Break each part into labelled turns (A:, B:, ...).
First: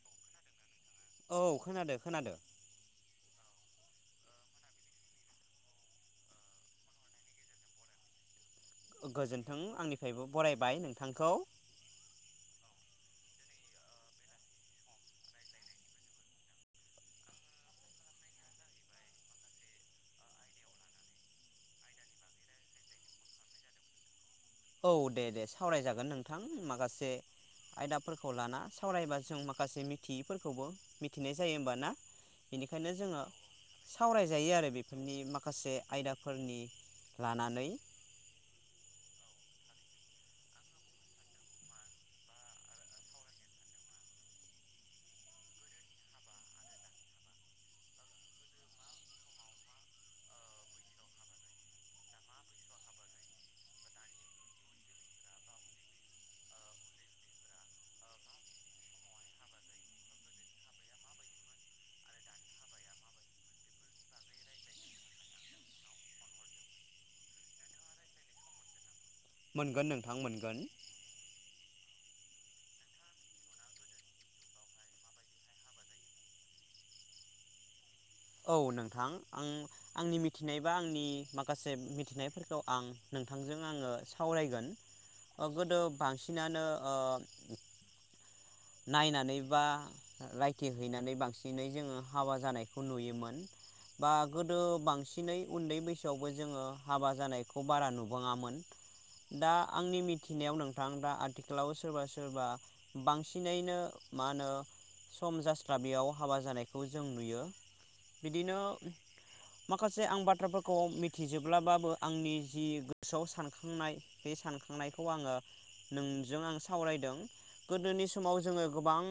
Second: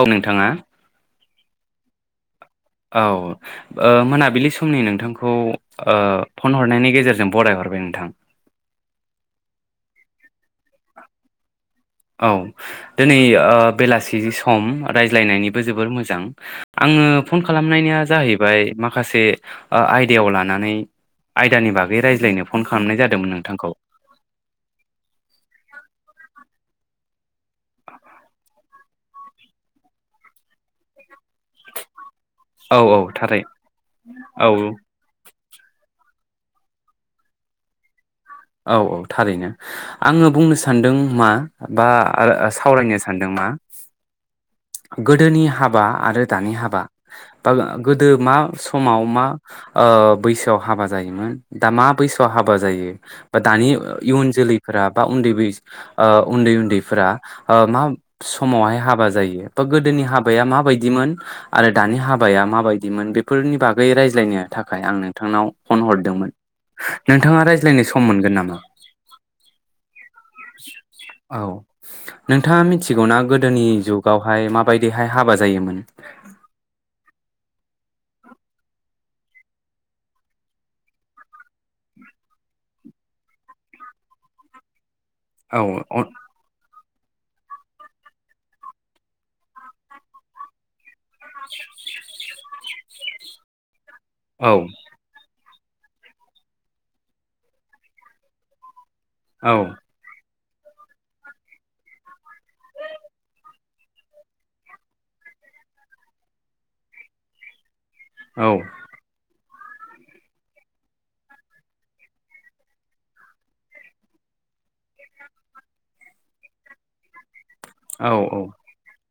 A: औ नोंथाङा
B: औ खोनादो खोनादो
A: औ ओ मोनाबिलि समनि नोंथांखौ ओ फन हरनायनि गेजेरजों बराय हरबाय नोंथां।
B: गोजोन्थों आंनिफ्रायबो बरायबाय नोंथांखौ
A: औ दिनै ओ बेलासि सम रायज्लायनायनिबो जोबोर मोजां आङो फन खालामनायनिया जाहैबाय माखासे ओ आयदायाव लानानै आयदानि बागै रायज्लायनो फन खालामनाय जादोंमोन नोंथांखौ।
B: औ दे दे सावरायजागोन नोंथां माखासे आयदाफोरखौ लाना सावरायबा जों माखासे मिथियैफोरखौबो मि मिथिनाय जायो होमबा ना
A: औ
B: बेनिखायनो
A: औ
B: जोङो
A: थारै
B: सावरायजायो
A: औ
B: आरो बेफोरनि माखा माखासे आयदाफोरनि लानानै
A: औ औ थारैनो आङो बुंनो सान्दों मा बा सावरायनो सानदों मा गोदोनि हाबा आरो दानि हाबा बा गोदो मा समाव मा ओ बैसोआव हाबा जायोमोन दा मा बैसोआव हाबा जायो। बा दानि इयुन जोलैफोरा बा ओ उन्दैै बै उन्दै उन्दैफोरा मा समावहाय हाबा जायो बा गोदोनि हाबाया माबायदिमोन आरो दानि हाबाया माबायदिमोन बेफोरनि बागै रायज्लायनो थाखाय आं नोंथांनाव फन हरदोंमोन नोंथाङा रायज्लायनो सम सम मोनगोन नामा?
B: मोनगोन नोंथां मोनगोन
A: औ नोंथाङा मिथिगौना गोदोनि जुगावहाय माबायदिहाय हाबा जायोमोन
B: औ नोंथां आं आंनि मिथिनाय बा आंनि माखासे मिथिनायफोरखौ आं नोंथांजों आङो सावरायगोन।
A: औ
B: गोदो
A: औ
B: बांसिनानो ओ नायनानै बा रायखि हैनानै बांसिनै जोङो हाबा जानाय खौ नुयोमोन बा
A: औ
B: गोदो बांसिनै उन्दै बैसोआवबो जोङो हाबा जानायखौ बारा नुबाङामोन।
A: औ
B: दा आंनि मि मिथिनायाव नोंथां दा आथिखालाव सोरबा सोरबा बांसिन बांसिनैनो मा होनो सम जास्लाबेैयाव हाबा जानायखौ जों नुयो। बिदिनो माखासे आं बाथ्राफोरखौ मिथिजोब्लाबाबो आंनि जि गोसोआव सानखांनाय बे सानखांनायखौ आङो नोंजों आं सावरायदों। गोदोनि
A: औ
B: समाव जोङो गोबां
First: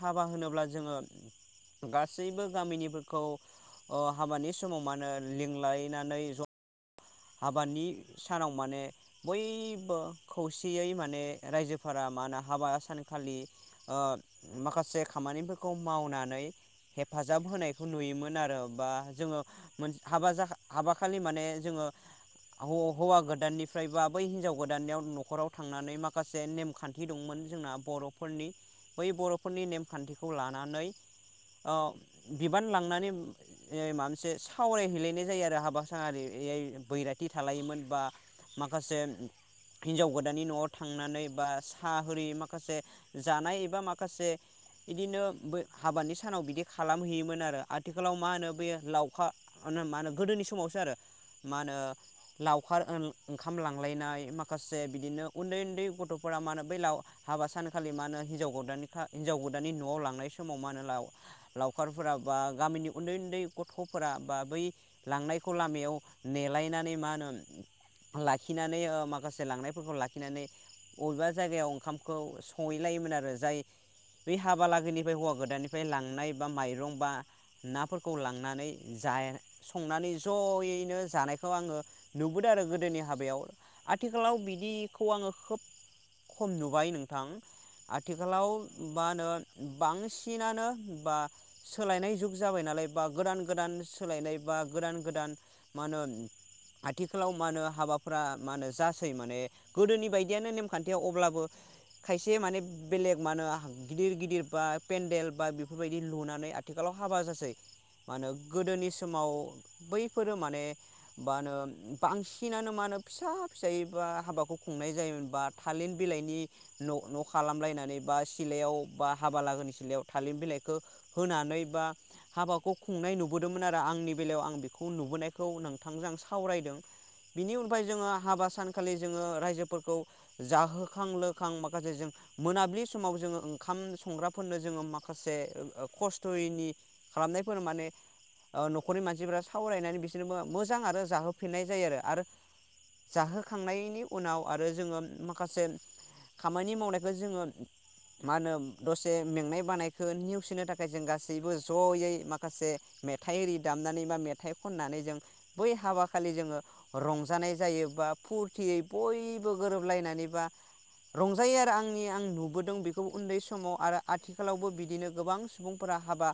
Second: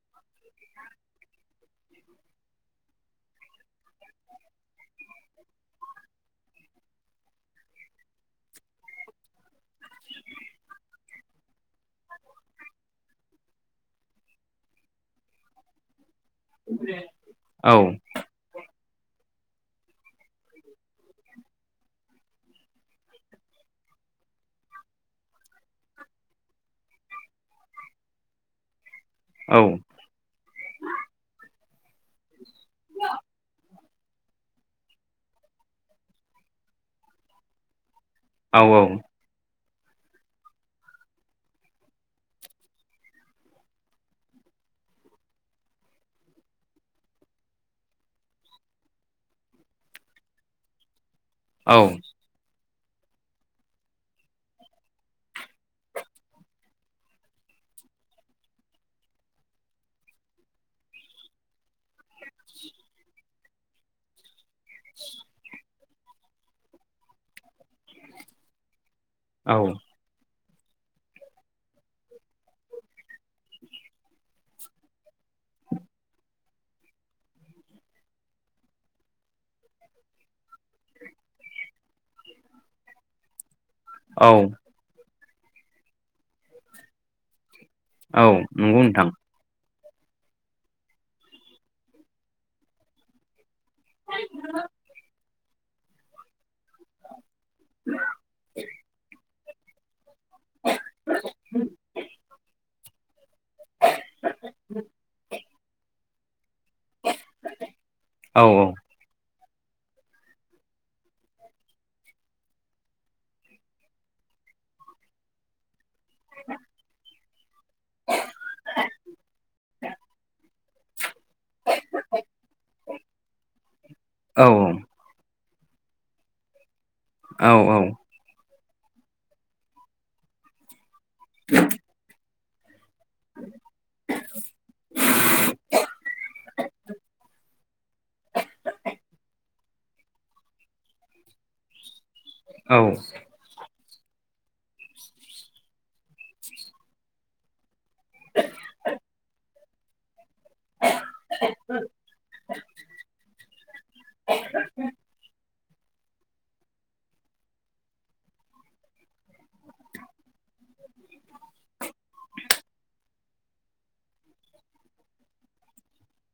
B: हाबा होनोब्ला जोङो गासैबो गामिनिफोरखौ हाबानि ओ समाव मानो लिंलायनानै ज हाबानि सानाव माने बयबो खौसेयै माने रायजोफोरा मा होनो हाबा सानखालि माखासे ओ खामानिफोरखौ मावनानै नै हेफाजाब होनायखौ
A: औ
B: नुयोमोन आरो बा जोङो हाबा जा-हाबा खालि माने जोङो हौवा गोदाननिफ्राय बा बै हिनजाव गोदाननियाव न'खराव थांनानै माखासे नेमखान्थि दंमोन जोंना बर'फोरनि बै बर'फोरनि
A: औ
B: नेमखान्थिखौ लानानै औ बिबान लांनानै ए माबा मोनसे सावरायहैलायनाय जायो आरो हाबा सानारि इयाय बैराथि थालायोमोन बा
A: औ
B: माखासे हिनजाव गोदाननि न'आव थांनानै बा साहा होरि माखासे जानाय एबा माखासे बिदिनो ब हाबानि सानाव बिदि खालामहैयोमोन आरो आथिखालाव मा होनो बेयो लावखा मानो मा होनो गोदोनि समावसो आरो। मा
A: औ
B: होनो लाव खार ओन ओंखाम लांलायनाय माखासे बिदिनो उन्दै उन्दै गथ'फोरा मा होनो बै लाव हाबा सानखालि मा होन हिनजाव गोदानखा हिनजाव गोदानानि नआव लांनाय समाव मा होनो लाव लावखार फोरा बा गामिनि उन्दै उन्दै गथ'फोरा बा बै लांनायखौ लामायाव नेलायनानै मा होनो लाखिनानै ओ माखासे
A: औ
B: लांनायफोरखौ लाखिनानै बबेबा जायगायाव ओंखामखौ सहैलायोमोन आरो जाय बै हाबा लागोनिफ्राय हौवा गोदाननिफ्राय लांनाय बा माइरं बा नाफोरखौ लांनानै जा संनानै जयैनो जानायखौ आङो नुबोदो आरो गोदोनि हाबायाव।
A: औ
B: आथिखालाव बिदिखौ आङो खोब खम नुबाय नोंथां।
A: औ
B: आथिखालाव
A: नंगौ
B: बा
A: नोंथां
B: होनो। बांसिनानो बा सोलायनाय जुग जाबाय नालाय बा गोदान गोदान सोलायनाय बा गोदान गोदान माहोनो आथिखालाव मा होनो हाबाफोरा मा होनो जासै माने गोदोनि बायदि इदियानो नेमखान्थिया अब्लाबो खायसे माने बेलेग मा होनो गिदिर गिदिर बा पेन्देल बा बेफोरबायदि इ लुनानै आ आथिखालाव हाबा जासै मा होनो
A: औ
B: गोदोनि समाव बैफोरो मा माने मा होनो बांसिनानो मा होनो फिसा फिसायै बा हाबाखौ खुंनाय जायोमोन बा थालिन बिलाइनि न' न' खालामलायनानै बा सिलायाव बा हाबा लागोननि सिलायाव थालिर बिलाइखो होनानै बा हाबाखौ खुंनाय नुबोदोंमोन आरो आंनि बेलायाव
A: औ
B: आं बेखौ नुबोनाय खौ नोंथांजों सावरायदों।
A: औ
B: बिनि उननिफाय जोङो हाबा सान खालि जोङो रायजोफोरखौ जाहो खां लोखां माखासे जों मोनाबिलि स समाव जोङो ओंखाम संग्राफोरनो जोङो माखासे खस्थयैनि खालामनायफोर माने ओ नखरनि मानसिफोरा सावरायनानै बिस जेनेबा मोजां आरो जाहोफिननाय जायो आरो आरो
A: औ
B: जाहोखांनायनि उनाव आरो जोङो माखासे खामानि मावनायखौ जोङो मा होनो दसे मेंनाय बानायखौ निउ सिनो थाखाय जों गासैबो जयै माखासे मेथाइ एरि दामनानै बा मेथाइ खननानै बै हाबा खालि जोङो रंजानाय जायो बा फुरथियै बयबो गोरोबलायनानै बा रंजायो आरो आंनि आं नुबोदों बेखौ उन्दै समाव आरो आथिखालावबो बिदिनो गोबां सुबुंफोरा हाबा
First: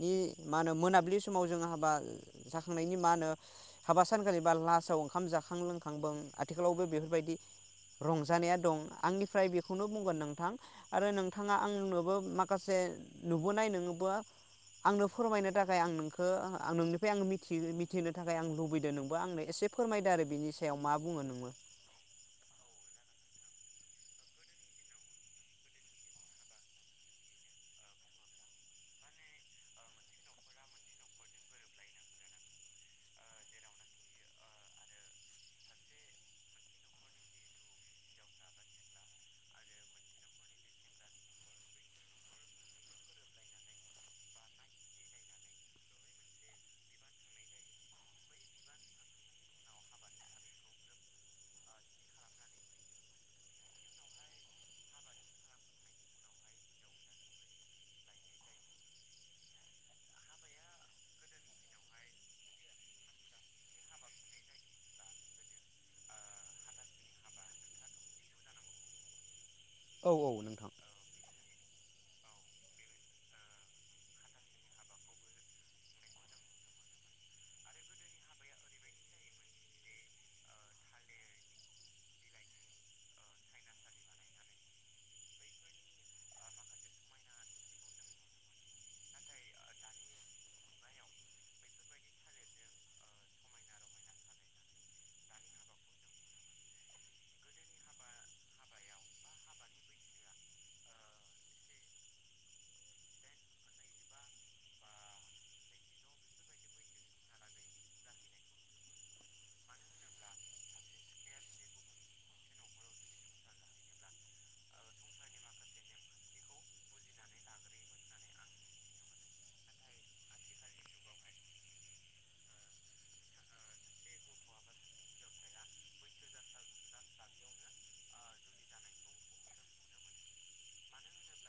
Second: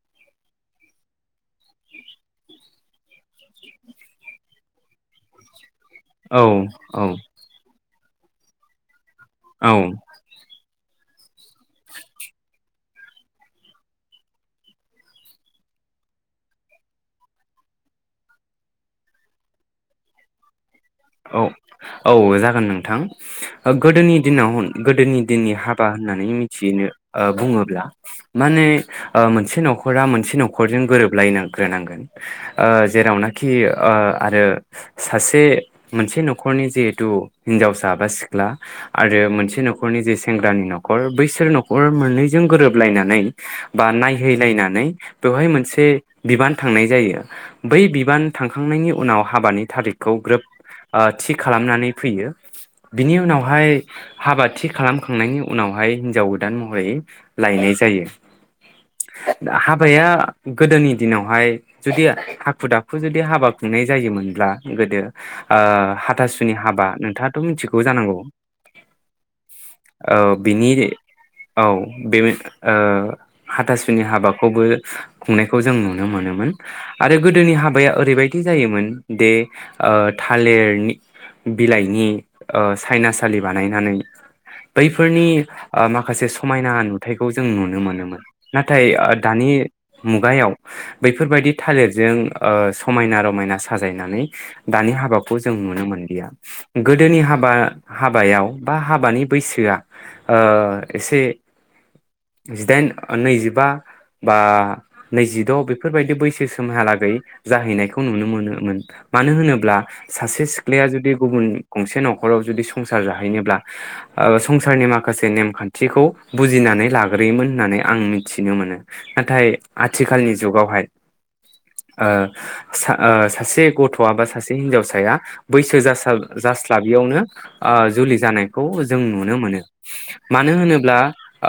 B: नि मा होनो मोनाब्लि समाव जोङो हाबा जाखांनायनि मा होनो हाबा सानखालि बा लासाव ओंखाम जाखां लोंखांबो आथिखालावबो बेफोरबायदि रंजानाया दं। आंनिफ्राय
A: औ
B: बेखौनो बुंगोन नोंथां। आरो नोंथाङा आंनोबो माखासे नुबोनाय नोङोबो आंनो फोरमायनो थाखाय आं नोंखो आं नोंनिफाय आं मिथि-मिथ थिनो थाखाय आं लुबैदो नोंबो आंनो एसे फोरमायदो आरो बिनि स
A: औ औ जागोन नोंथां गोदोनि दिनाव होन गोदोनि दिननि हाबा होननानै मिथिनो ओ बुङोब्ला माने ओ मोनसे नख'रा मोनसे नख'रजों गोरोबलाय नांग्रोनांगोन ओ जेरावनाखि ओ आरो सासे मोनसे नखरनि जिहेथु हिनजावसा बा सिख्ला आरो मोनसे नखरनि जे सेंग्रानि नखर बैसोर नखर मोननैजों गोरोबलायनानै बा नायहैलायनानै बेवहाय मोनसे बिबान थांनाय जायो बै बिबान थांखांनायनि उनाव हाबानि थारिखखौ ग्रोब ओ थि खालामनानै फैयो बिनि उनावहाय हाबा थि खालामखांनायनि उनावहाय हिनजाव गोदान महरै लायनाय जायो दा हाबाया गोदोनि दिनावहाय जुदि हाखु दाखु जुदि हाबा खुंनाय जायोमोनब्ला गोदो ओ हाथासुनि हाबा नोंथाङाथ मिथिगौ जानांगौ। औ बिनि औ बे ओ हाथासुनि हाबाखौबो खुंनायखौ जों नुनो मोनोमोन आरो गोदोनि हाबाया ओरैबायदि जायोमोन दे ओ थालेरनि बिलाइनि ओ सायनासालि बानायनानै बैफोरनि ओ माखासे समायना नुथायखौ जों नुनो मोनोमोन नाथाय ओ दानि मुगायाव बैफोर बायदि थालिरजों ओ समायना रमायना साजायनानै दानि हाब बाखौ जों नुनो मोनदिया गोदोनि हाबा-हाबायाव बा हाबानि बैसोआ ओ एसे जिदाइन ओ नैजिबा बा नैजिद बेफोर बायदि बैसो सिमहालागै जाहैनायखौ नुनो मोनोमोन मानो होनोब्ला सासे सिख्लाया जुदि गुबुन गंसे नखराव जुदि संसार जाहैनोब्ला ओ संसारनि माखासे नेमखान्थिखौ बुजिनानै लाग्रोयोमोन होननानै आं मिथिनो मोनो नाथाय आथिखालनि जुगावहाय ओ सा ओ सासे गथआ बा सासे हिनजाव सा साया बैसो जासाब जास्लाबियावनो ओ जुलि जानायखौ जों नुनो मोनो मानो होनोब्ला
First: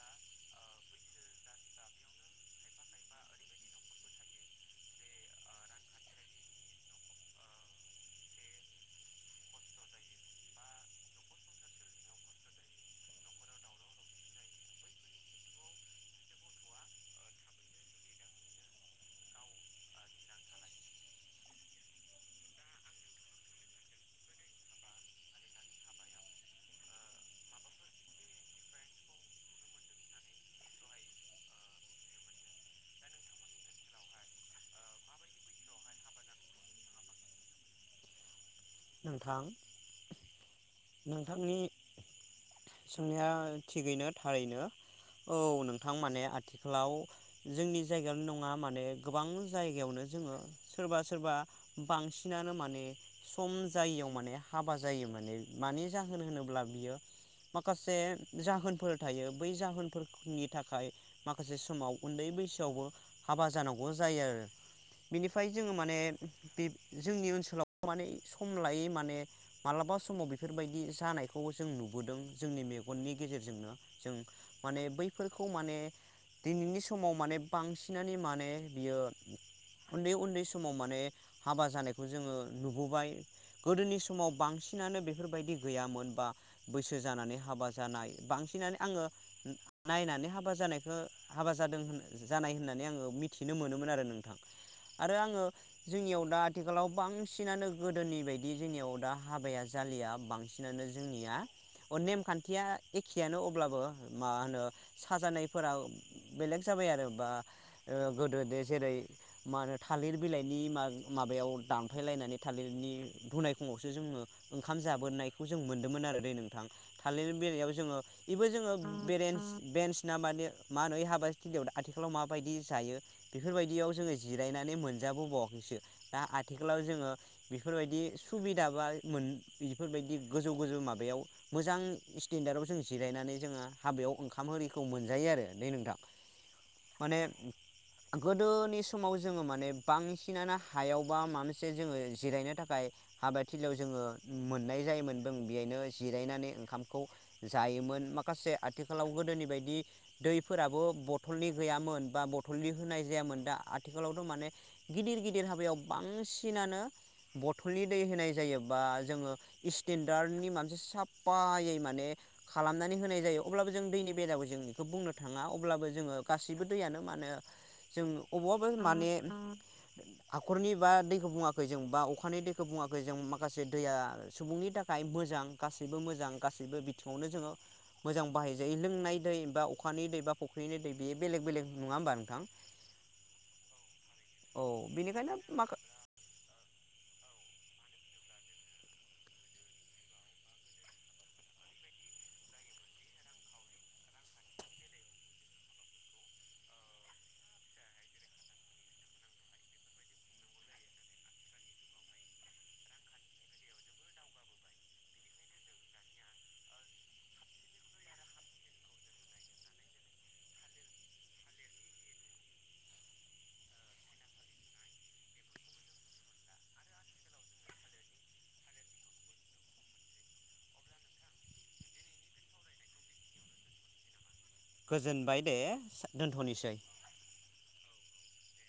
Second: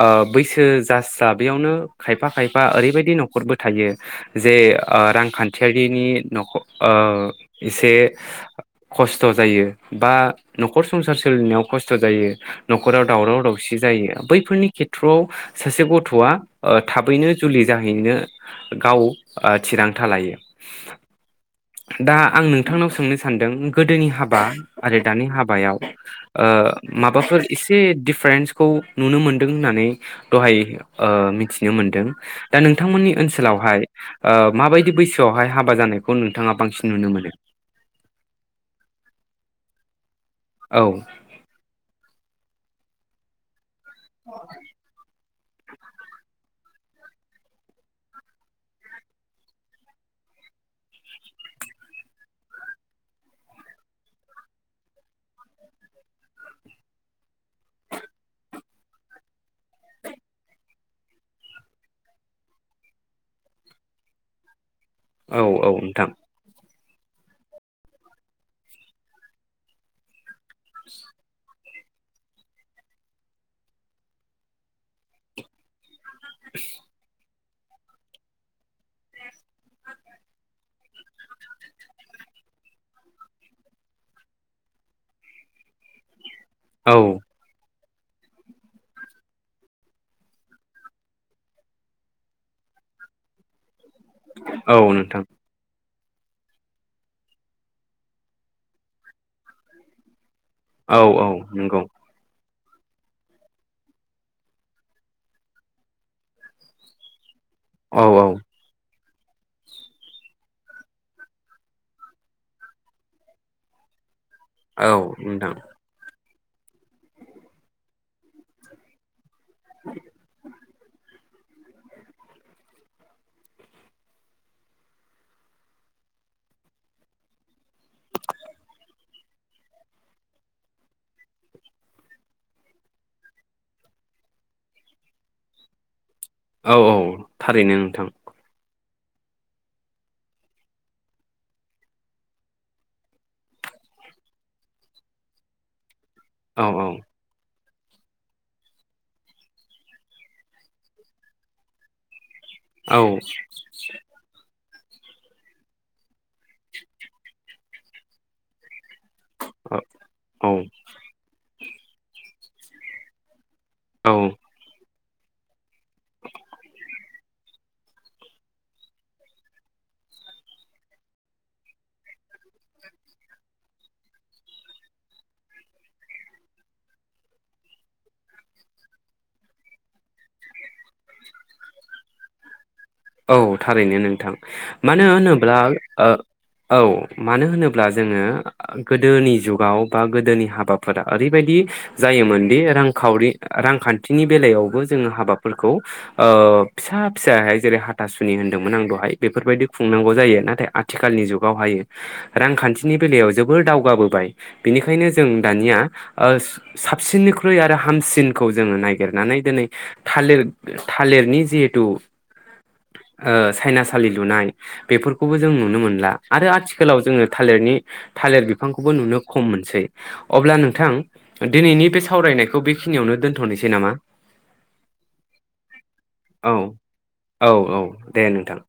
A: ओ बैसो जास्लाबियावनो खायफा खायफा ओरैबायदि नख'रबो थायो जे ओ रांखान्थियारिनि नख ओ एसे खस्थ जायो बा नख'र संसार सोलिनायाव खस्थ जायो नख'राव दावराव-दावसि जायो बैफोरनि खेथ्रआव सासे गथ'आ ओ थाबैनो जुलि जाहैनो गाव ओ थिरांथा लायो दा आं नोंथांनाव सो सोंनो सानदों गोदोनि हाबा आरो दानि हाबायाव ओ माबाफोर एसे डिफारेन्सखौ नुनो मोनदों होननानै दहाय ओ मिथिनो मोन्दों दा नोंथांमोननि ओनसोलावहाय ओ मा बायदि बैसोआवहाय हाबा जानायखौ नोंथाङा बांसिन नुनो मोनो?
B: नोंथां।
A: औ
B: नोंथांनि सोंनाया थिगैनो थारैनो। औ नोंथां माने आथिखालाव जोंनि जायगायावनो नङा माने गोबां जायगायावनो जोङो सोरबा सोरबा बांसिनानो माने स सम जायैयाव माने हाबा जायो माने मानि जाहोन होनोब्ला बियो माखासे जाहोनफोर थायो बै जाहोनफोरनि थाखाय माखासे समाव उन्दै बैसोआवबो हाबा जानांगौ जायो आरो।
A: औ
B: बिनिफाय
A: औ
B: जोङो माने
A: नोंथां
B: बे जोंनि ओनसोलाव माने सम लायो माने मालाबा समाव बे बेफोर बायदि जानायखौ जों नुबोदों जोंनि मेगननि गेजेर जोंनो जों माने बैफोरखौ माने दिनैनि समाव माने बांसिनानो माने बियो उन्दै उन्दै समाव माने हाबा जानायखौ जोङो नुबोबाय गोदोनि समाव बांसिनानो बेफोरबायदि गैयामोन बा
A: औ
B: बैसो जानानै हाबा जा जानाय बांसिनानो आङो नायनानै हाबा जानायखौ हाबा जादों होन ज जानाय होननानै आङो मिथिनो मोनोमोन आरो नोंथां
A: औ
B: आरो
A: नोंथां
B: आङो जोंनियाव दा आथिखालाव बांसिनानो गोदोनि बायदि जोंनियाव दा हाबाया जालिया बांसि सिनानो
A: औ औ
B: जोंनिया
A: नंगौ
B: अ नेम खान्थ थिया एखेयानो अब्लाबो मा होनो साजानायफोरा बेलेग जाबाय आरो बा ओ
A: औ औ
B: गोदोदे जेरै मा होनो थालिर बिलाइनि मा माबायाव दानफायलायनानै थालिरनि धुनायखं आवसो जोङो ओंखाम
A: औ
B: जाबोनायखौ
A: नोंथां
B: जों मोनदोंमोन आरो दै नों थां थालिर बेलायाव जोङो एबो जोंङो बेरेन्स बेन्स ना मानो माहोनो यै हाबा थिलियाव दा आथिखालाव माबायदि जायो बेफोरबायदियाव जोङो जिरायनानै मोनजाबोबावाखैसो दा आथिखालाव जोंङो बेफोरबायदि सुबिदा बा मोन बेफोरबायदि गोजौ गोजौ माबायाव मोजां स्टेन्डार्डआव जों जिरायनानै जोङो हाबायाव ओंखाम आरिखौ मोनजायो आरो दै नोंथां।
A: औऔ
B: माने
A: थारैनो नोंथां
B: गोदोनि समाव जोङो माने बांसिनानो हायाव बा माबा मोनसे जोंङो जिरायनो थाखाय हाबाथिलियाव जोङो मोननाय जायोमोन बों बेहायनो जिरायनानै
A: औ
B: ओंखामखौ जायोमोन माखासे आथिखालाव गोदोनि बायदि दैफोराबो बथलनि गैयामोन बा बथ थलनि
A: औ
B: होनाय जायामोन दा आथिखालावथ माने गिदिर गिदिर हाबायाव बांसिनानो बथलनि दै होनाय जायो बा जोङो स्टेन्डारनि
A: औ
B: मोनसे साफायै माने खालामनानै होनाय जायो। अब्लाबो जों दैनि
A: औ
B: बेलायाव जोङो एखौ बुंनो थाङा अब्लाबो जोङो गासैबो दैयानो माने जों अबावबाअबा माने हाखरनि बा दैखौ बुङाखै जों बा अखानि दैखौ बुङाखै जों माखासे दैया सुबुंनि थाखाय मोजां गासैबो मोजां गासैबो बिथिङावनो जोङो मोजां बाहाय जायो लोंनाय दै बा अखानि दै बा फुख्रिनि दै बे बेलेग बेलेग नङा होमबा नोंथां?
A: औ थारैनो नोंथां
B: औ
A: मानो
B: बेनिखायनो
A: होनोब्ला
B: मा
A: ओ औ मानो होनोब्ला जोङो गोदोनि जुगाव बा गोदोनि हाबाफोरा ओरैबायदि जायोमोनदि रांखावरि रांखान्थिनि बेलायावबो जोङो हाबाफोरखौ ओ फिसा फिसा जेरै हा था सुनि होनदोंमोन आं दहाय बेफोरबायदि खुंनांगौ जायो नाथाय आथिखालनि जुगावहायो रांखान्थिनि बेलायाव जोबोर दावगाबोबाय बिनिखायनो जों दानिया ओ स साबसिननिख्रुइ आरो हामसिनखौ जोङो नागिरनानै दिनै थालिर थालिरनि जिहेथु ओ सायनासालि लुनाय बेफोरखौबो जों नुनो मोनला आरो आथिखालाव जोङो थालिरनि थालिर बिफांखौबो नुनो खम मोनसै अब्ला नोंथां दिनैनि बे सावरायनायखौ बेखिनियावनो दोनथनोसै नामा?
B: गोजोनबाय दे से
A: औ
B: दोनथनिसै
A: औ औ दे नोंथां